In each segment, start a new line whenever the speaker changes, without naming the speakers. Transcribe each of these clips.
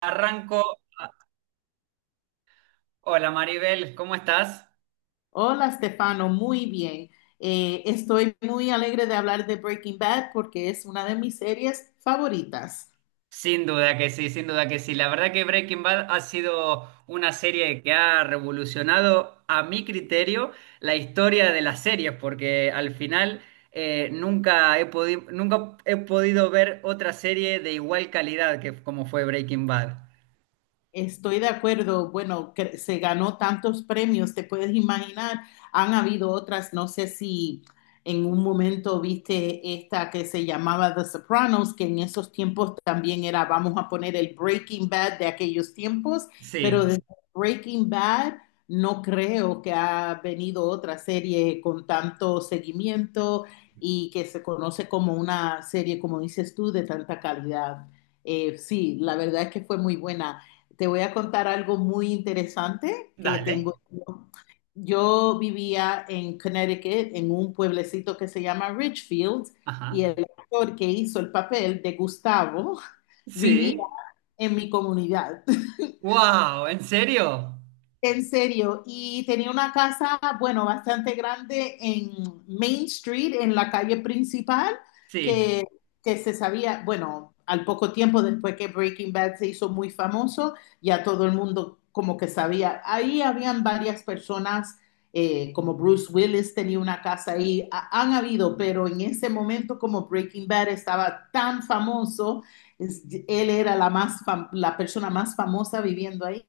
Arranco. Hola Maribel, ¿cómo estás?
Hola, Stefano, muy bien. Estoy muy alegre de hablar de Breaking Bad porque es una de mis series favoritas.
Sin duda que sí, sin duda que sí. La verdad que Breaking Bad ha sido una serie que ha revolucionado, a mi criterio, la historia de las series, porque al final nunca he podido, nunca he podido ver otra serie de igual calidad que como fue Breaking Bad.
Estoy de acuerdo. Bueno, que se ganó tantos premios, te puedes imaginar. Han habido otras, no sé si en un momento viste esta que se llamaba The Sopranos, que en esos tiempos también era, vamos a poner el Breaking Bad de aquellos tiempos, pero
Sí,
desde Breaking Bad no creo que ha venido otra serie con tanto seguimiento y que se conoce como una serie, como dices tú, de tanta calidad. Sí, la verdad es que fue muy buena. Te voy a contar algo muy interesante que
dale.
tengo. Yo vivía en Connecticut, en un pueblecito que se llama Richfield, y
Ajá.
el actor que hizo el papel de Gustavo vivía
Sí.
en mi comunidad.
Wow, ¿en serio?
En serio, y tenía una casa, bueno, bastante grande en Main Street, en la calle principal,
Sí.
que, que se sabía, bueno, al poco tiempo después que Breaking Bad se hizo muy famoso, ya todo el mundo como que sabía. Ahí habían varias personas, como Bruce Willis tenía una casa ahí. Han habido, pero en ese momento como Breaking Bad estaba tan famoso, él era la, la persona más famosa viviendo ahí.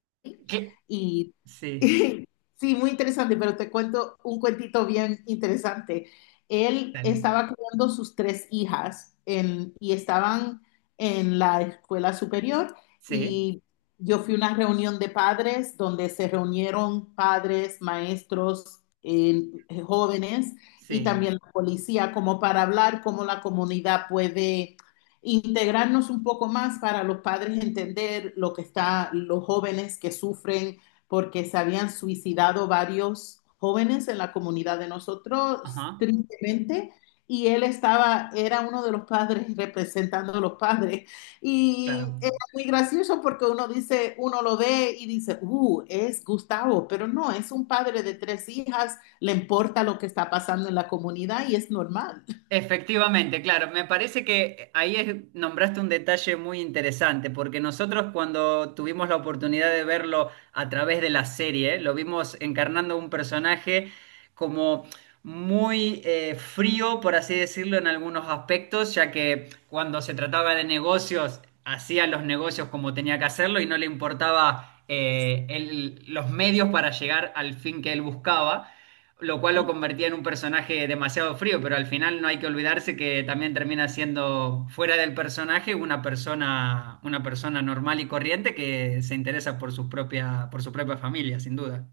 ¿Qué?
Y
Sí.
sí, muy interesante, pero te cuento un cuentito bien interesante. Él
Dale.
estaba criando sus tres hijas y estaban en la escuela superior
Sí.
y yo fui a una reunión de padres donde se reunieron padres, maestros, jóvenes y
Sí.
también la policía como para hablar cómo la comunidad puede integrarnos un poco más para los padres entender lo que está, los jóvenes que sufren porque se habían suicidado varios jóvenes en la comunidad de nosotros,
Ajá.
tristemente, y él estaba, era uno de los padres representando a los padres. Y
Claro.
era muy gracioso porque uno dice, uno lo ve y dice, es Gustavo, pero no, es un padre de tres hijas, le importa lo que está pasando en la comunidad y es normal.
Efectivamente, claro. Me parece que ahí nombraste un detalle muy interesante, porque nosotros cuando tuvimos la oportunidad de verlo a través de la serie, lo vimos encarnando un personaje como muy frío, por así decirlo, en algunos aspectos, ya que cuando se trataba de negocios, hacía los negocios como tenía que hacerlo y no le importaba los medios para llegar al fin que él buscaba. Lo cual lo convertía en un personaje demasiado frío, pero al final no hay que olvidarse que también termina siendo fuera del personaje una persona normal y corriente que se interesa por su propia familia, sin duda.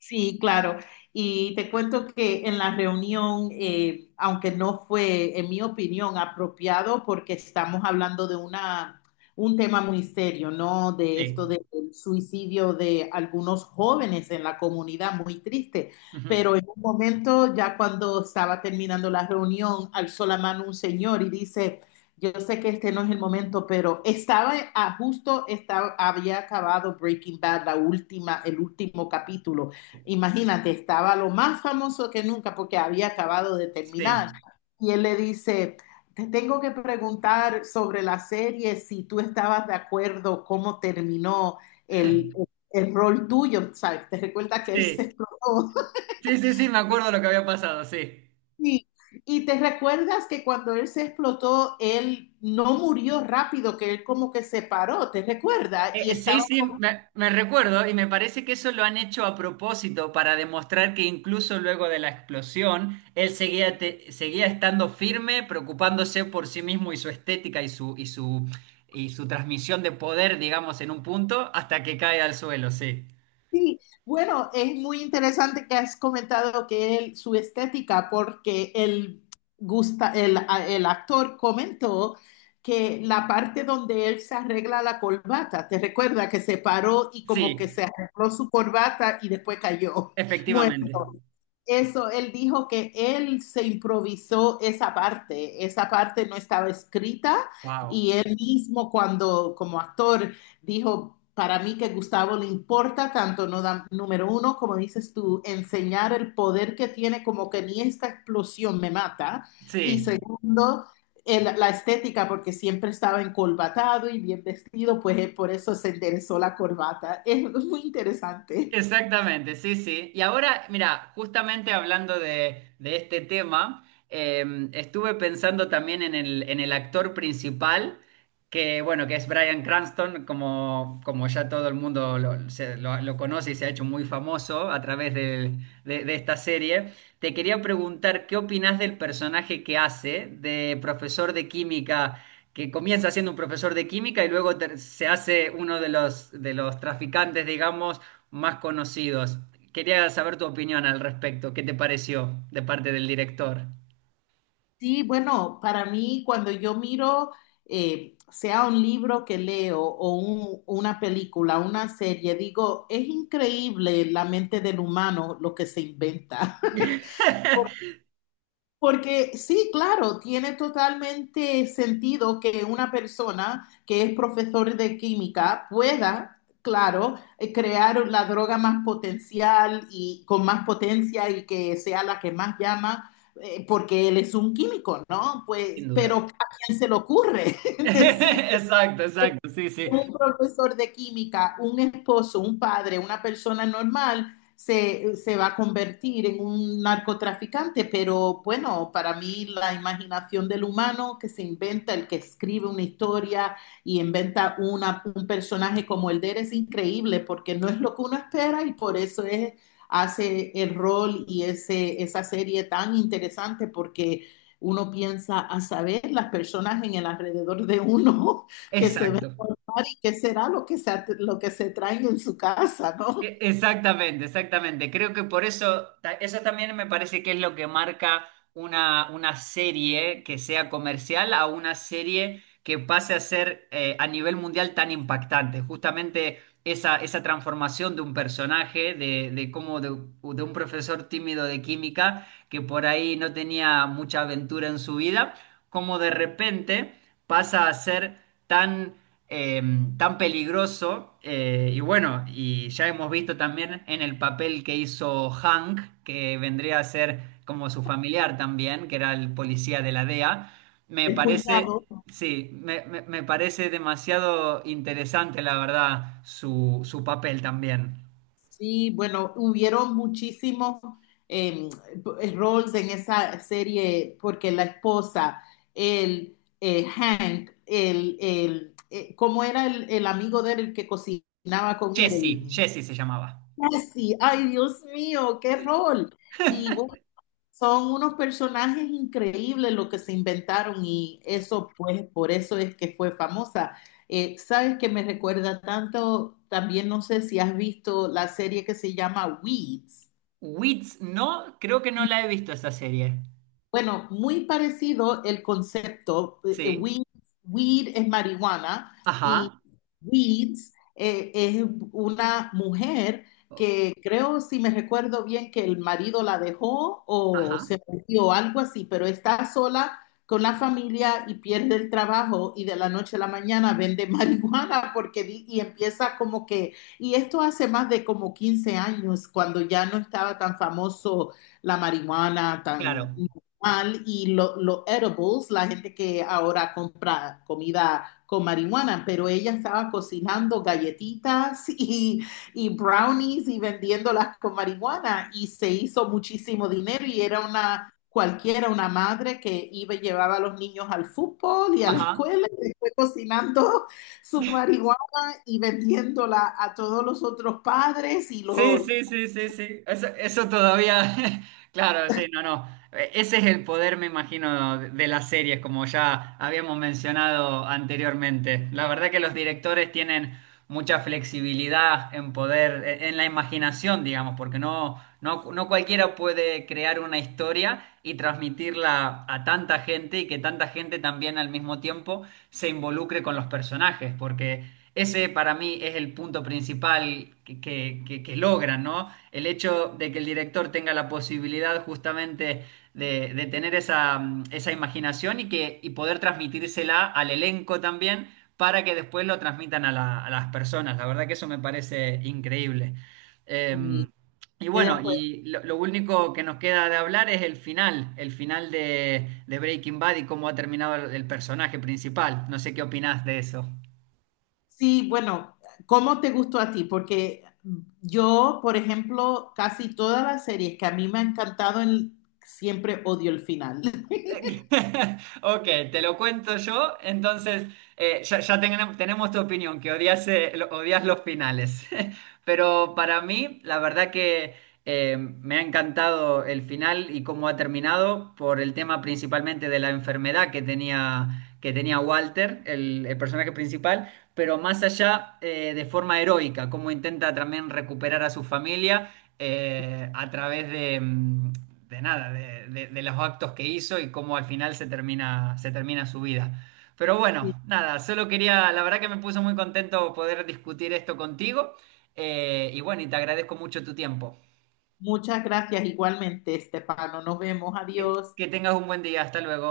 Sí, claro. Y te cuento que en la reunión, aunque no fue, en mi opinión, apropiado, porque estamos hablando de una, un tema muy serio, ¿no? De
Sí.
esto del suicidio de algunos jóvenes en la comunidad, muy triste.
Ujú.
Pero en un momento, ya cuando estaba terminando la reunión, alzó la mano un señor y dice, yo sé que este no es el momento, pero justo, estaba, había acabado Breaking Bad, la última, el último capítulo. Imagínate, estaba lo más famoso que nunca porque había acabado de
Sí,
terminar. Y él le dice, te tengo que preguntar sobre la serie, si tú estabas de acuerdo cómo terminó el, el rol tuyo, ¿sabes? ¿Te recuerdas que él se
sí.
explotó?
Sí, sí, sí, me acuerdo lo que había pasado, sí.
Sí. Y te recuerdas que cuando él se explotó, él no murió rápido, que él como que se paró, ¿te recuerdas? Y
Sí,
estaba.
sí, me recuerdo y me parece que eso lo han hecho a propósito para demostrar que incluso luego de la explosión, él seguía, seguía estando firme, preocupándose por sí mismo y su estética y su transmisión de poder, digamos, en un punto, hasta que cae al suelo, sí.
Sí, bueno, es muy interesante que has comentado que él, su estética, porque el, gusta, el actor comentó que la parte donde él se arregla la corbata, te recuerda que se paró y como que
Sí,
se arregló su corbata y después cayó. Bueno,
efectivamente.
eso, él dijo que él se improvisó esa parte no estaba escrita
Wow.
y él mismo cuando como actor dijo, para mí que Gustavo le importa tanto, no da- número uno, como dices tú, enseñar el poder que tiene, como que ni esta explosión me mata. Y
Sí.
segundo, la estética, porque siempre estaba encolbatado y bien vestido, pues por eso se interesó la corbata. Es muy interesante.
Exactamente, sí, sí. Y ahora, mira, justamente hablando de este tema, estuve pensando también en en el actor principal, que bueno, que es Bryan Cranston, como ya todo el mundo lo conoce y se ha hecho muy famoso a través de esta serie. Te quería preguntar, ¿qué opinás del personaje que hace de profesor de química? Que comienza siendo un profesor de química y luego se hace uno de de los traficantes, digamos, más conocidos. Quería saber tu opinión al respecto. ¿Qué te pareció de parte del director?
Sí, bueno, para mí cuando yo miro, sea un libro que leo o una película, una serie, digo, es increíble la mente del humano lo que se inventa. Porque sí, claro, tiene totalmente sentido que una persona que es profesor de química pueda, claro, crear la droga más potencial y con más potencia y que sea la que más llama, porque él es un químico, ¿no? Pues,
Sin
pero
duda.
¿a quién se le ocurre decir
Exacto, exacto, sí, sí,
un profesor de química, un esposo, un padre, una persona normal, se va a convertir en un narcotraficante, pero bueno, para mí la imaginación del humano que se inventa, el que escribe una historia y inventa un personaje como el de él es increíble porque no es lo que uno espera y por eso es, hace el rol y ese, esa serie tan interesante porque uno piensa a saber las personas en el alrededor de uno que se ven
exacto.
y qué será lo que se traen en su casa, ¿no?
Exactamente, exactamente. Creo que por eso, eso también me parece que es lo que marca una serie que sea comercial a una serie que pase a ser a nivel mundial tan impactante. Justamente esa transformación de un personaje, de un profesor tímido de química que por ahí no tenía mucha aventura en su vida, como de repente pasa a ser tan eh, tan peligroso. Y bueno, y ya hemos visto también en el papel que hizo Hank, que vendría a ser como su familiar también, que era el policía de la DEA. Me
El
parece,
cuñado.
sí, me- me parece demasiado interesante, la verdad, su papel también.
Sí, bueno, hubieron muchísimos eh, roles en esa serie porque la esposa, el Hank, el ¿cómo era el amigo de él el que cocinaba con él? El
Jesse, Jesse se llamaba.
Jesse, ay Dios mío, qué rol. Y bueno, son unos personajes increíbles lo que se inventaron y eso, pues, por eso es que fue famosa. ¿Sabes que me recuerda tanto? También no sé si has visto la serie que se llama Weeds.
Wits, no, creo que no la he visto esta serie.
Bueno, muy parecido el concepto.
Sí,
Weed, weed es marihuana y
ajá,
Weeds es una mujer que creo, si me recuerdo bien, que el marido la dejó o
ajá,
se murió o algo así, pero está sola con la familia y pierde el trabajo y de la noche a la mañana vende marihuana porque y empieza como que, y esto hace más de como 15 años, cuando ya no estaba tan famoso la marihuana, tan
claro,
mal y los lo edibles, la gente que ahora compra comida con marihuana, pero ella estaba cocinando galletitas y brownies y vendiéndolas con marihuana y se hizo muchísimo dinero y era una cualquiera, una madre que iba y llevaba a los niños al fútbol y a la
ajá.
escuela y después cocinando su marihuana y vendiéndola a todos los otros padres y
Sí,
los...
sí, sí, sí, sí. Eso todavía, claro, sí, no, no. Ese es el poder, me imagino, de las series, como ya habíamos mencionado anteriormente. La verdad que los directores tienen mucha flexibilidad en poder, en la imaginación, digamos, porque no, no, no cualquiera puede crear una historia y transmitirla a tanta gente y que tanta gente también al mismo tiempo se involucre con los personajes, porque ese para mí es el punto principal que logran, ¿no? El hecho de que el director tenga la posibilidad justamente de tener esa, esa imaginación y poder transmitírsela al elenco también para que después lo transmitan a las personas. La verdad que eso me parece increíble. Eh,
y-
y
estoy de
bueno,
acuerdo.
lo único que nos queda de hablar es el final de Breaking Bad y cómo ha terminado el personaje principal. No sé qué opinás de eso.
Sí, bueno, ¿cómo te gustó a ti? Porque yo, por ejemplo, casi todas las series que a mí me han encantado, siempre odio el final.
Ok, te lo cuento yo. Entonces, ya tenemos, tenemos tu opinión, que odias, odias los finales. Pero para mí, la verdad que me ha encantado el final y cómo ha terminado por el tema principalmente de la enfermedad que tenía Walter, el personaje principal, pero más allá de forma heroica, cómo intenta también recuperar a su familia a través de, mm, de nada, de los actos que hizo y cómo al final se termina su vida. Pero bueno, nada, solo quería, la verdad que me puso muy contento poder discutir esto contigo. Y bueno, y te agradezco mucho tu tiempo.
Muchas gracias igualmente, Estefano. Nos vemos.
que
Adiós.
que tengas un buen día, hasta luego.